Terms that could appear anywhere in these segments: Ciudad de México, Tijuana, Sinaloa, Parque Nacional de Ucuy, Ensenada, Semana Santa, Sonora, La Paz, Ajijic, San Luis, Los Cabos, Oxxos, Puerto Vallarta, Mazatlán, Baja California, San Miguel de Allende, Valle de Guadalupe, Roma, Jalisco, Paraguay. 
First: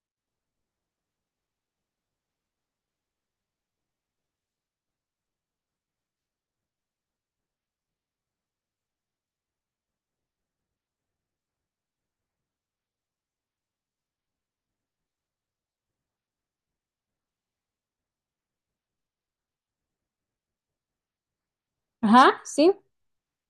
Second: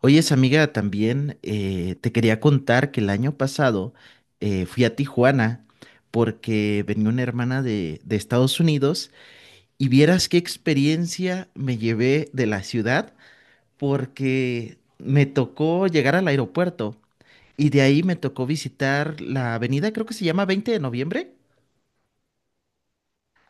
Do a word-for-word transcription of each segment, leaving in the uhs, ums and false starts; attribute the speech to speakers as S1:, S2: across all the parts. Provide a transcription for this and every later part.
S1: Oye, esa amiga, también eh, te quería contar que el año pasado eh, fui a Tijuana porque venía una hermana de, de Estados Unidos y vieras qué experiencia me llevé de la ciudad porque me tocó llegar al aeropuerto y de ahí me tocó visitar la avenida, creo que se llama veinte de noviembre.
S2: Ajá, sí.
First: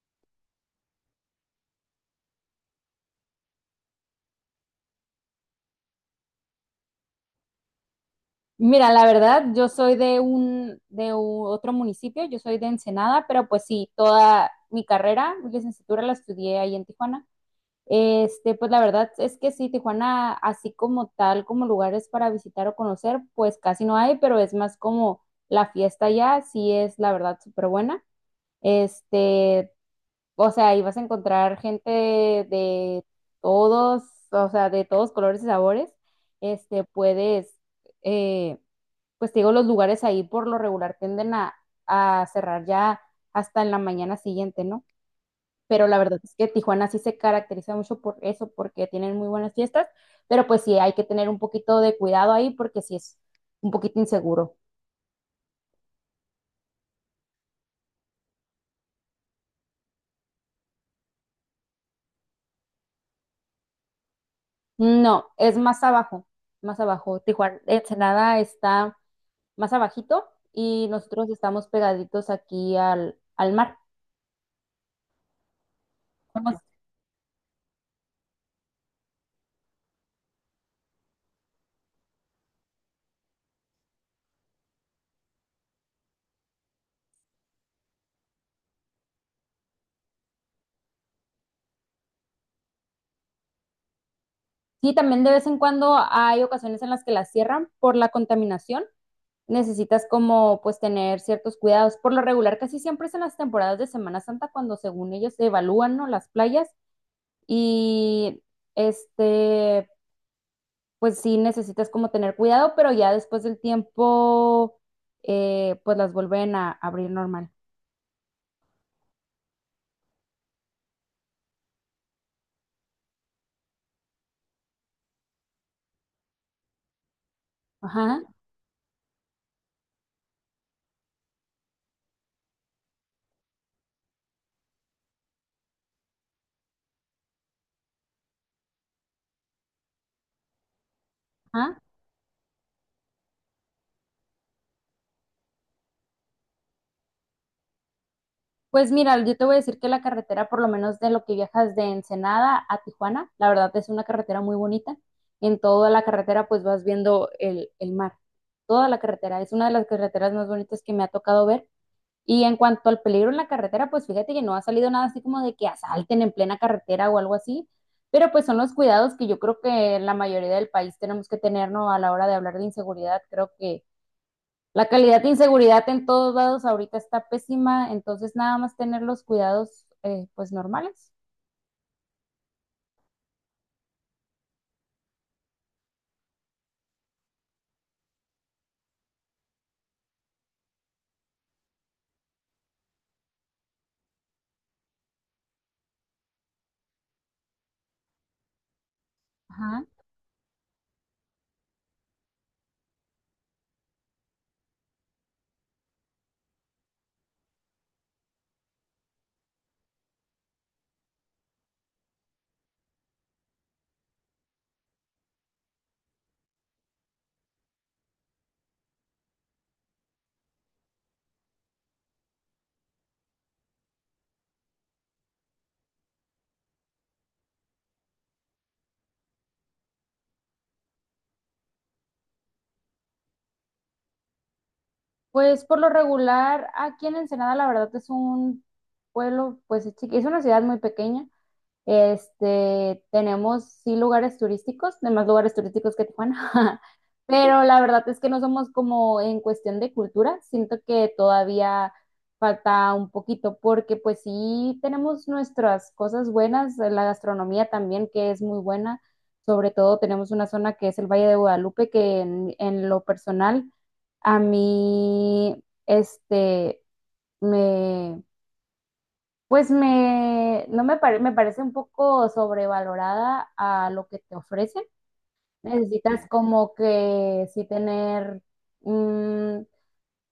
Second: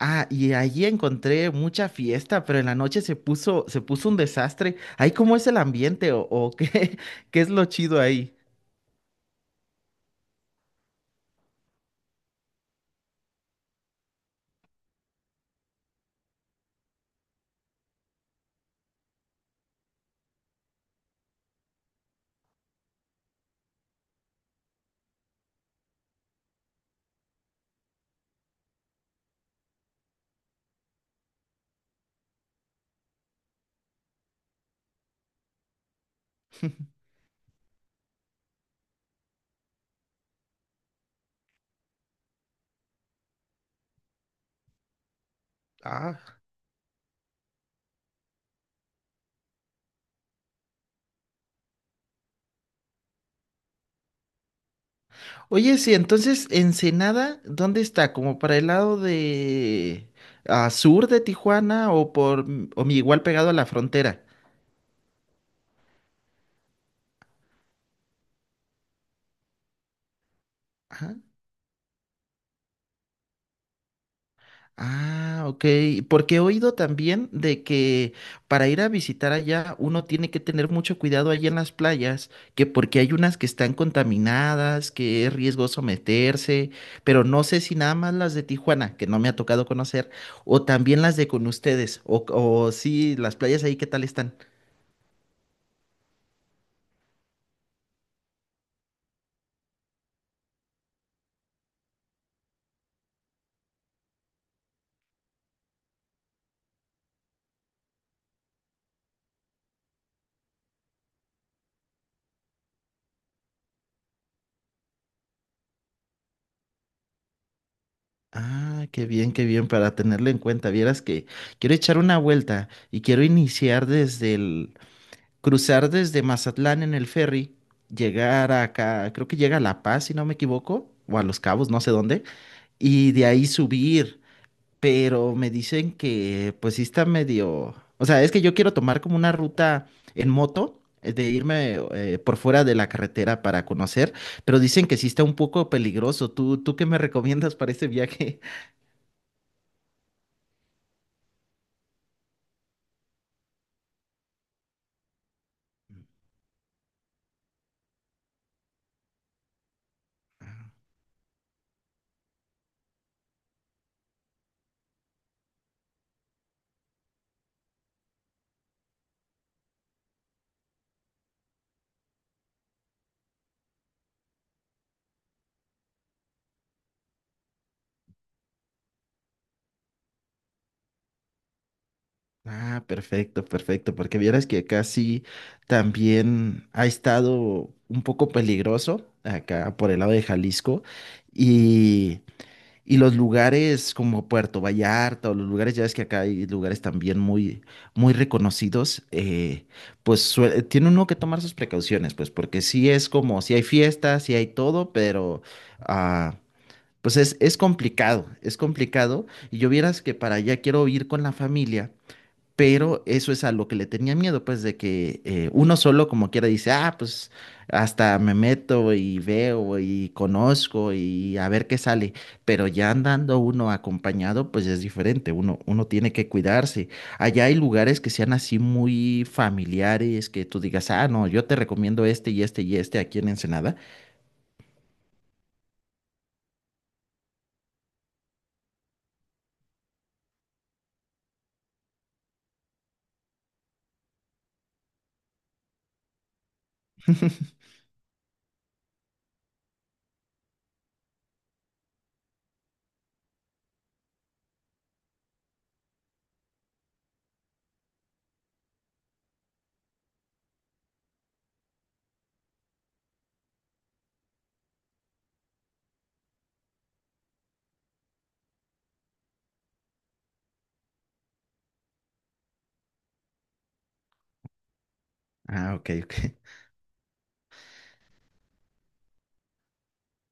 S1: Ah, y allí encontré mucha fiesta, pero en la noche se puso, se puso un desastre. Ahí, ¿cómo es el ambiente o, o qué, qué es lo chido ahí?
S2: Mira, la verdad, yo soy de un de u- otro municipio, yo soy de Ensenada, pero pues sí, toda mi carrera, mi licenciatura la estudié ahí en Tijuana. Este, pues la verdad es que sí, Tijuana, así como tal, como lugares para visitar o conocer, pues casi no hay, pero es más como la fiesta allá, sí es la verdad súper buena. Este, O sea, ahí vas a encontrar gente de todos, o sea, de todos colores y sabores. Este, puedes, eh, pues te digo, los lugares ahí por lo regular tienden a, a cerrar ya hasta en la mañana siguiente, ¿no? Pero la
S1: Ah,
S2: verdad es que Tijuana sí se caracteriza mucho por eso, porque tienen muy buenas fiestas, pero pues sí hay que tener un poquito de cuidado ahí porque sí es un poquito inseguro.
S1: oye, sí, entonces Ensenada, ¿dónde está? ¿Como para el lado de ah, sur de Tijuana o por o mi- igual pegado a la frontera?
S2: No, es más abajo, más abajo. Tijuana, Ensenada está más abajito y
S1: Ajá.
S2: nosotros estamos pegaditos aquí al, al mar.
S1: Ah, ok. Porque he
S2: Vamos.
S1: oído también de que para ir a visitar allá uno tiene que tener mucho cuidado allí en las playas, que porque hay unas que están contaminadas, que es riesgoso meterse, pero no sé si nada más las de Tijuana, que no me ha tocado conocer, o también las de con ustedes, o, o sí, las playas ahí, ¿qué tal están?
S2: Sí, también de vez en cuando hay ocasiones en las que las cierran por la contaminación. Necesitas como pues tener ciertos cuidados. Por lo regular, casi siempre es en las temporadas de Semana Santa cuando según ellos se evalúan, ¿no?, las playas y este, pues sí necesitas como tener cuidado, pero ya después del tiempo eh, pues las vuelven a abrir normal.
S1: Ah, qué bien, qué bien, para tenerlo en cuenta. Vieras que quiero echar una vuelta y quiero iniciar desde el, cruzar desde Mazatlán en el ferry,
S2: Ajá,
S1: llegar acá, creo que llega a La Paz, si no me equivoco, o a Los Cabos, no sé dónde, y de ahí subir. Pero me dicen que pues sí está medio, o sea, es que yo quiero tomar como una ruta en moto, eh, de irme
S2: ajá.
S1: eh, por fuera de la carretera para conocer, pero dicen que sí está un poco peligroso. ¿Tú, tú qué me recomiendas para este viaje?
S2: Pues mira, yo te voy a decir que la carretera, por lo menos de lo que viajas de Ensenada a Tijuana, la verdad es una carretera muy bonita. En toda la carretera pues vas viendo el, el mar. Toda la carretera es una de las carreteras más bonitas que me ha tocado ver. Y en cuanto al peligro en la carretera, pues fíjate que no ha salido nada así como de que asalten en plena carretera o algo así. Pero pues son los cuidados que yo creo que la mayoría del país tenemos que tener, ¿no? A la hora de hablar de inseguridad, creo que la calidad de inseguridad en todos lados ahorita está pésima, entonces nada más tener los cuidados, eh, pues normales.
S1: Ah, perfecto, perfecto, porque vieras que acá sí también ha estado un poco peligroso, acá por el lado de Jalisco, y, y los lugares como Puerto Vallarta o los lugares, ya ves que acá hay lugares también muy, muy reconocidos, eh,
S2: Ajá.
S1: pues sue- tiene uno que tomar sus precauciones, pues porque sí es como, sí hay fiestas, sí hay todo, pero... ah, pues es, es complicado, es complicado. Y yo vieras que para allá quiero ir con la familia pero eso es a lo que le tenía miedo, pues de que eh, uno solo como quiera dice, ah, pues hasta me meto y veo y conozco y a ver qué sale. Pero ya andando uno acompañado, pues es diferente, uno, uno tiene que cuidarse. Allá hay lugares que sean así muy familiares, que tú digas, ah, no, yo te recomiendo este y este y este aquí en Ensenada.
S2: Pues por lo regular, aquí en Ensenada la verdad es un pueblo, pues es chiqui- es una ciudad muy pequeña. Este, tenemos sí lugares turísticos, demás lugares turísticos que Tijuana, pero la verdad es que no somos como en cuestión de cultura, siento que todavía falta un poquito porque pues sí tenemos nuestras cosas buenas, la gastronomía también que es muy buena, sobre todo tenemos una zona que es el Valle de Guadalupe que en, en lo personal a mí este me pues me, no me, pare- me parece un poco sobrevalorada a lo que te ofrecen.
S1: Ah, ok, ok.
S2: Necesitas como que sí tener, mm,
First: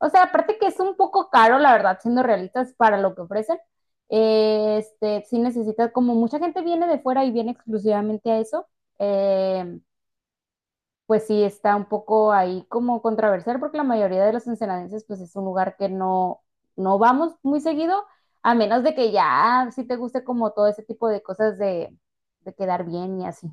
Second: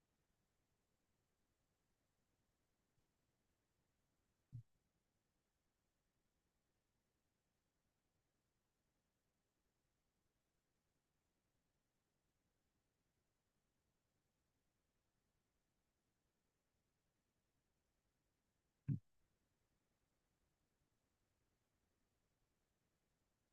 S2: o sea, aparte que es un poco caro, la verdad, siendo realistas para lo que ofrecen. Eh, Este, sí necesitas, como mucha gente viene de fuera y viene exclusivamente a eso. em, pues sí está un poco ahí como controversial porque la mayoría de los ensenadenses pues es un lugar que no, no vamos muy seguido, a menos de que ya sí te guste como todo ese tipo de cosas de, de quedar bien y así.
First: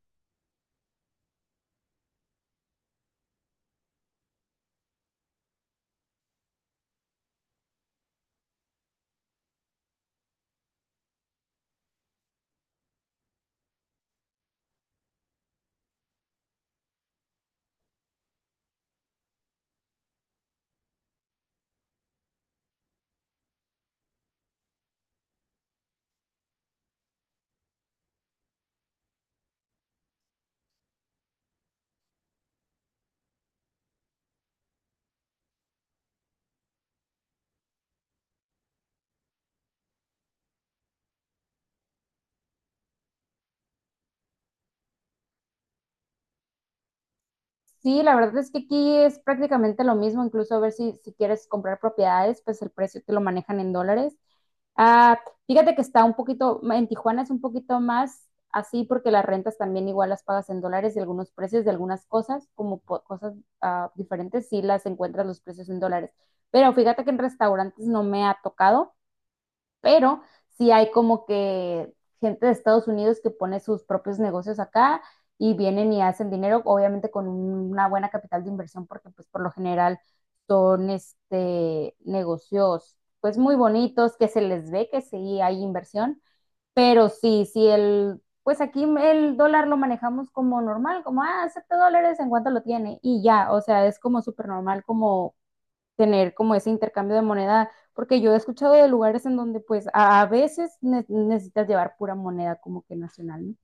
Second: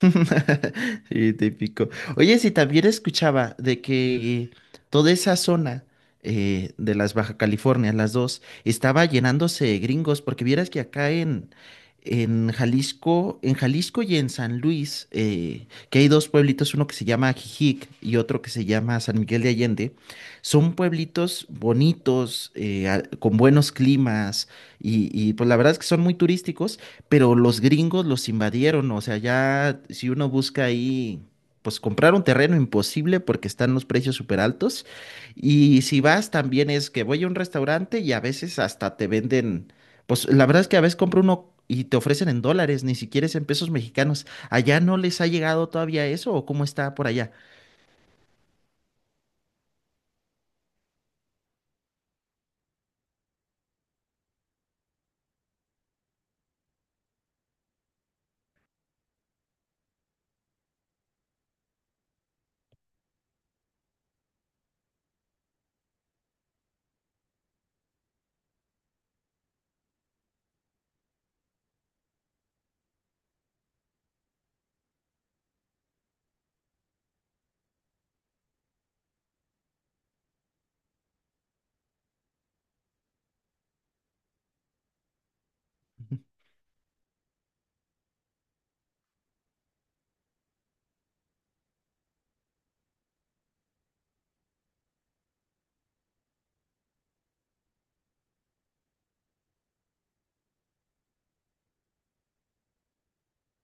S1: Sí, típico. Oye, sí, también escuchaba de que toda esa zona eh, de las Baja California, las dos, estaba llenándose de gringos, porque vieras que acá en, en Jalisco, en Jalisco y en San Luis, eh, que hay dos pueblitos, uno que se llama Ajijic y otro que se llama San Miguel de Allende, son pueblitos bonitos, eh, a- con buenos climas, y, y pues la verdad es que son muy turísticos pero los gringos los invadieron, o sea, ya si uno busca ahí, pues comprar un terreno imposible porque están los precios súper altos. Y si vas, también es que voy a un restaurante y a veces hasta te venden, pues la verdad es que a veces compro uno y te ofrecen en dólares, ni siquiera es en pesos mexicanos. ¿Allá no les ha llegado todavía eso o cómo está por allá?
S2: Sí, la verdad es que aquí es prácticamente lo mismo, incluso a ver si, si quieres comprar propiedades, pues el precio te lo manejan en dólares. Ah, fíjate que está un poquito, en Tijuana es un poquito más así porque las rentas también igual las pagas en dólares y algunos precios de algunas cosas, como po- cosas ah, diferentes, sí las encuentras los precios en dólares. Pero fíjate que en restaurantes no me ha tocado, pero sí hay como que gente de Estados Unidos que pone sus propios negocios acá y vienen y hacen dinero, obviamente con una buena capital de inversión, porque pues por lo general son este negocios pues muy bonitos, que se les ve que sí hay inversión, pero sí, sí el, pues aquí el dólar lo manejamos como normal, como, ah, siete dólares en cuánto lo tiene y ya, o sea, es como súper normal como tener como ese intercambio de moneda, porque yo he escuchado de lugares en donde pues a, a veces ne- necesitas llevar pura moneda como que nacional, ¿no?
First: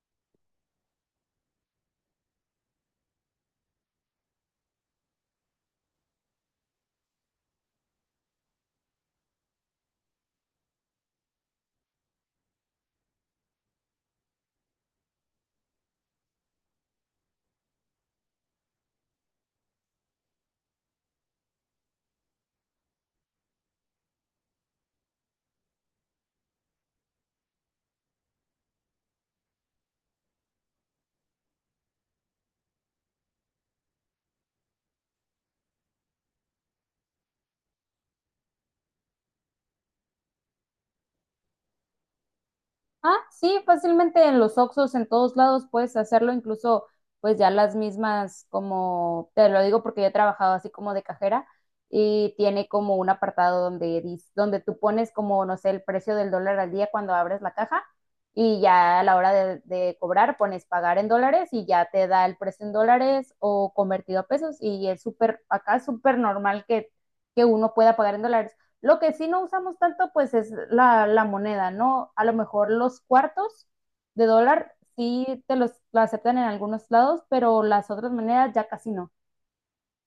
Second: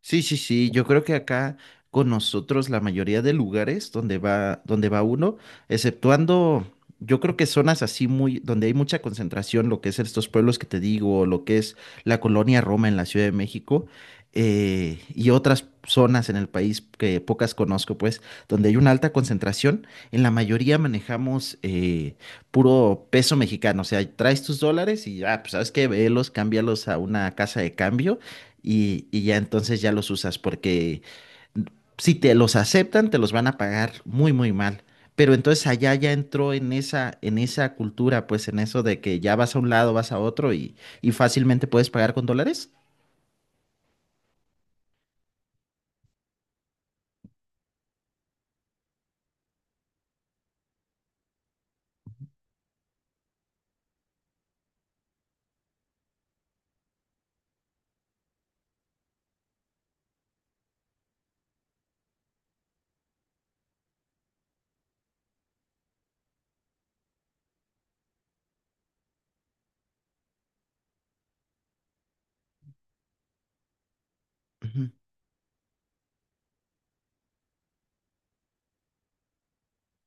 S1: Sí, sí, sí, yo creo que acá con nosotros la mayoría de lugares donde va, donde va uno, exceptuando, yo creo que zonas así muy, donde hay mucha concentración, lo que es estos pueblos que te digo, o lo que es la colonia Roma en la Ciudad de México, eh, y otras zonas en el país que pocas conozco, pues, donde hay una alta concentración, en la mayoría manejamos eh, puro peso mexicano, o sea, traes tus dólares y ya, pues, ¿sabes qué? Velos, cámbialos a una casa de cambio y, y ya entonces ya los usas porque si te los aceptan, te los van a pagar muy, muy mal. Pero entonces allá ya entró en esa, en esa cultura, pues en eso de que ya vas a un lado, vas a otro y, y fácilmente puedes pagar con dólares.
S2: Ah, sí, fácilmente en los Oxxos, en todos lados puedes hacerlo, incluso pues ya las mismas, como te lo digo porque yo he trabajado así como de cajera y tiene como un apartado donde, dis- donde tú pones como, no sé, el precio del dólar al día cuando abres la caja y ya a la hora de, de cobrar pones pagar en dólares y ya te da el precio en dólares o convertido a pesos y es súper, acá es súper normal que, que uno pueda pagar en dólares. Lo que sí no usamos tanto, pues es la, la moneda, ¿no? A lo mejor los cuartos de dólar sí te los lo aceptan en algunos lados, pero las otras monedas ya casi no.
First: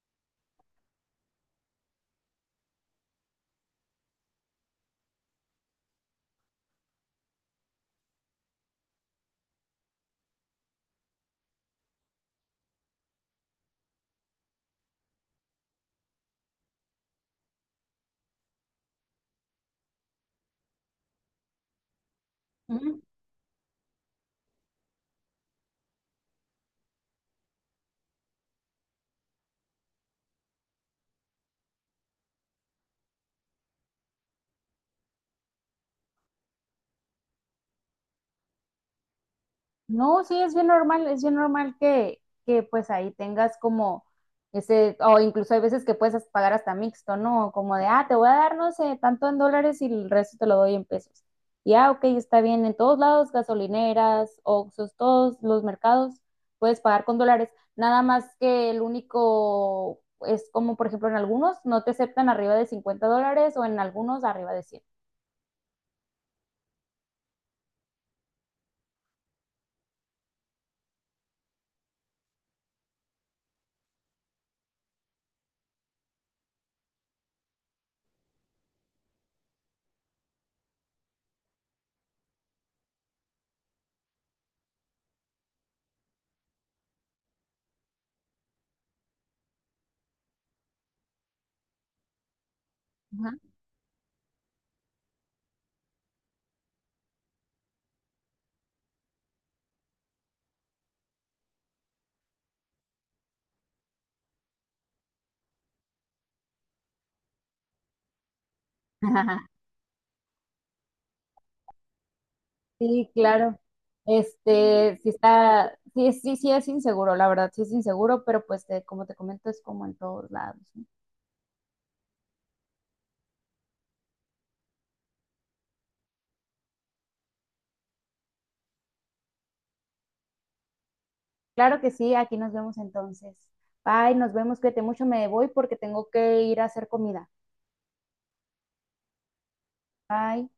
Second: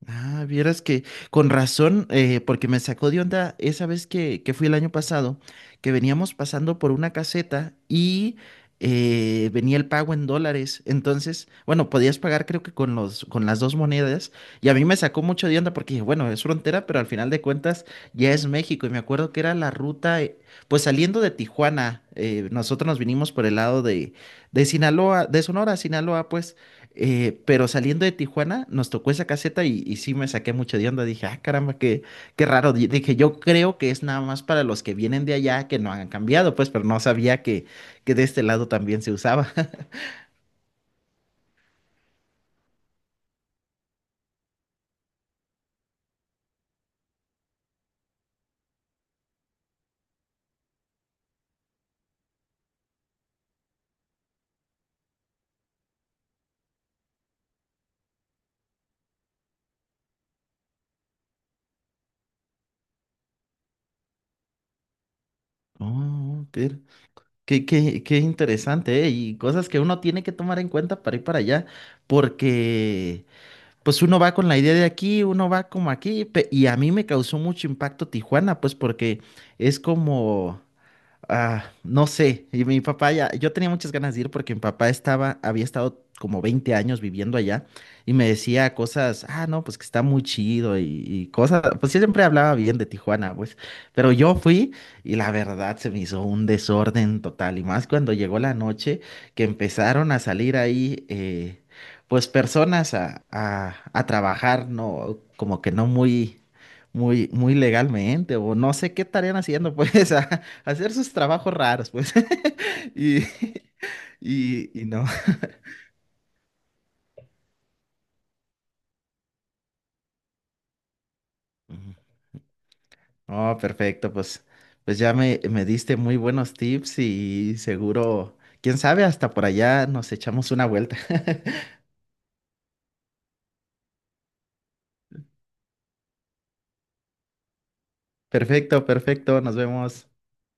S1: Ah, vieras que con razón, eh, porque me sacó de onda esa vez que, que fui el año pasado, que veníamos pasando por una caseta y eh, venía el pago en dólares. Entonces, bueno, podías pagar creo que con los, con las dos monedas. Y a mí me sacó mucho de onda porque dije, bueno, es frontera, pero al final de cuentas ya es México. Y me acuerdo que era la ruta, eh, pues saliendo de Tijuana, eh, nosotros nos
S2: Ujú.
S1: vinimos por el lado de, de Sinaloa, de Sonora, a Sinaloa, pues. Eh, pero saliendo de Tijuana, nos tocó esa caseta y, y sí me saqué mucho de onda. Dije, ah, caramba, qué, qué raro. Di- Dije, yo creo que es nada más para los que vienen de allá que no han cambiado, pues, pero no sabía que, que de este lado también se usaba.
S2: No, sí, es bien normal, es bien normal que, que pues ahí tengas como ese, o incluso hay veces que puedes as- pagar hasta mixto, ¿no? Como de, ah, te voy a dar, no sé, tanto en dólares y el resto te lo doy en pesos. Y ah, ok, está bien, en todos lados, gasolineras, Oxxos, todos los mercados, puedes pagar con dólares. Nada más que el único es como, por ejemplo, en algunos no te aceptan arriba de cincuenta dólares o en algunos arriba de cien.
S1: Oh, qué, qué, qué- qué interesante, ¿eh? Y cosas que uno tiene que tomar en cuenta para ir para allá, porque pues uno va con la idea de aquí, uno va como aquí, pe- y a mí me causó mucho impacto Tijuana, pues porque es como... Ah, no sé, y mi papá ya, yo tenía muchas ganas de ir porque mi papá estaba, había estado como veinte años viviendo allá y me decía cosas, ah, no, pues que está muy chido y, y cosas, pues yo siempre hablaba bien de Tijuana,
S2: Ajá.
S1: pues, pero yo fui y la verdad se me hizo un desorden total y más cuando llegó la noche que empezaron a salir ahí, eh, pues personas a, a, a trabajar, no, como que no muy... Muy, muy legalmente, o no sé qué estarían haciendo, pues, hacer sus trabajos raros, pues.
S2: Sí,
S1: Y,
S2: claro.
S1: y, y
S2: Este,
S1: no.
S2: sí está, sí, sí, sí es inseguro, la verdad, sí es inseguro, pero pues te- como te comento, es como en todos lados, ¿no?
S1: Ujú. Oh, perfecto, pues, pues ya me, me diste muy buenos tips y seguro, quién sabe, hasta por allá nos echamos una vuelta.
S2: Claro que sí, aquí nos vemos entonces. Bye, nos vemos, cuídate mucho, me voy porque tengo que ir a hacer comida.
S1: Perfecto, perfecto, nos vemos.
S2: Bye.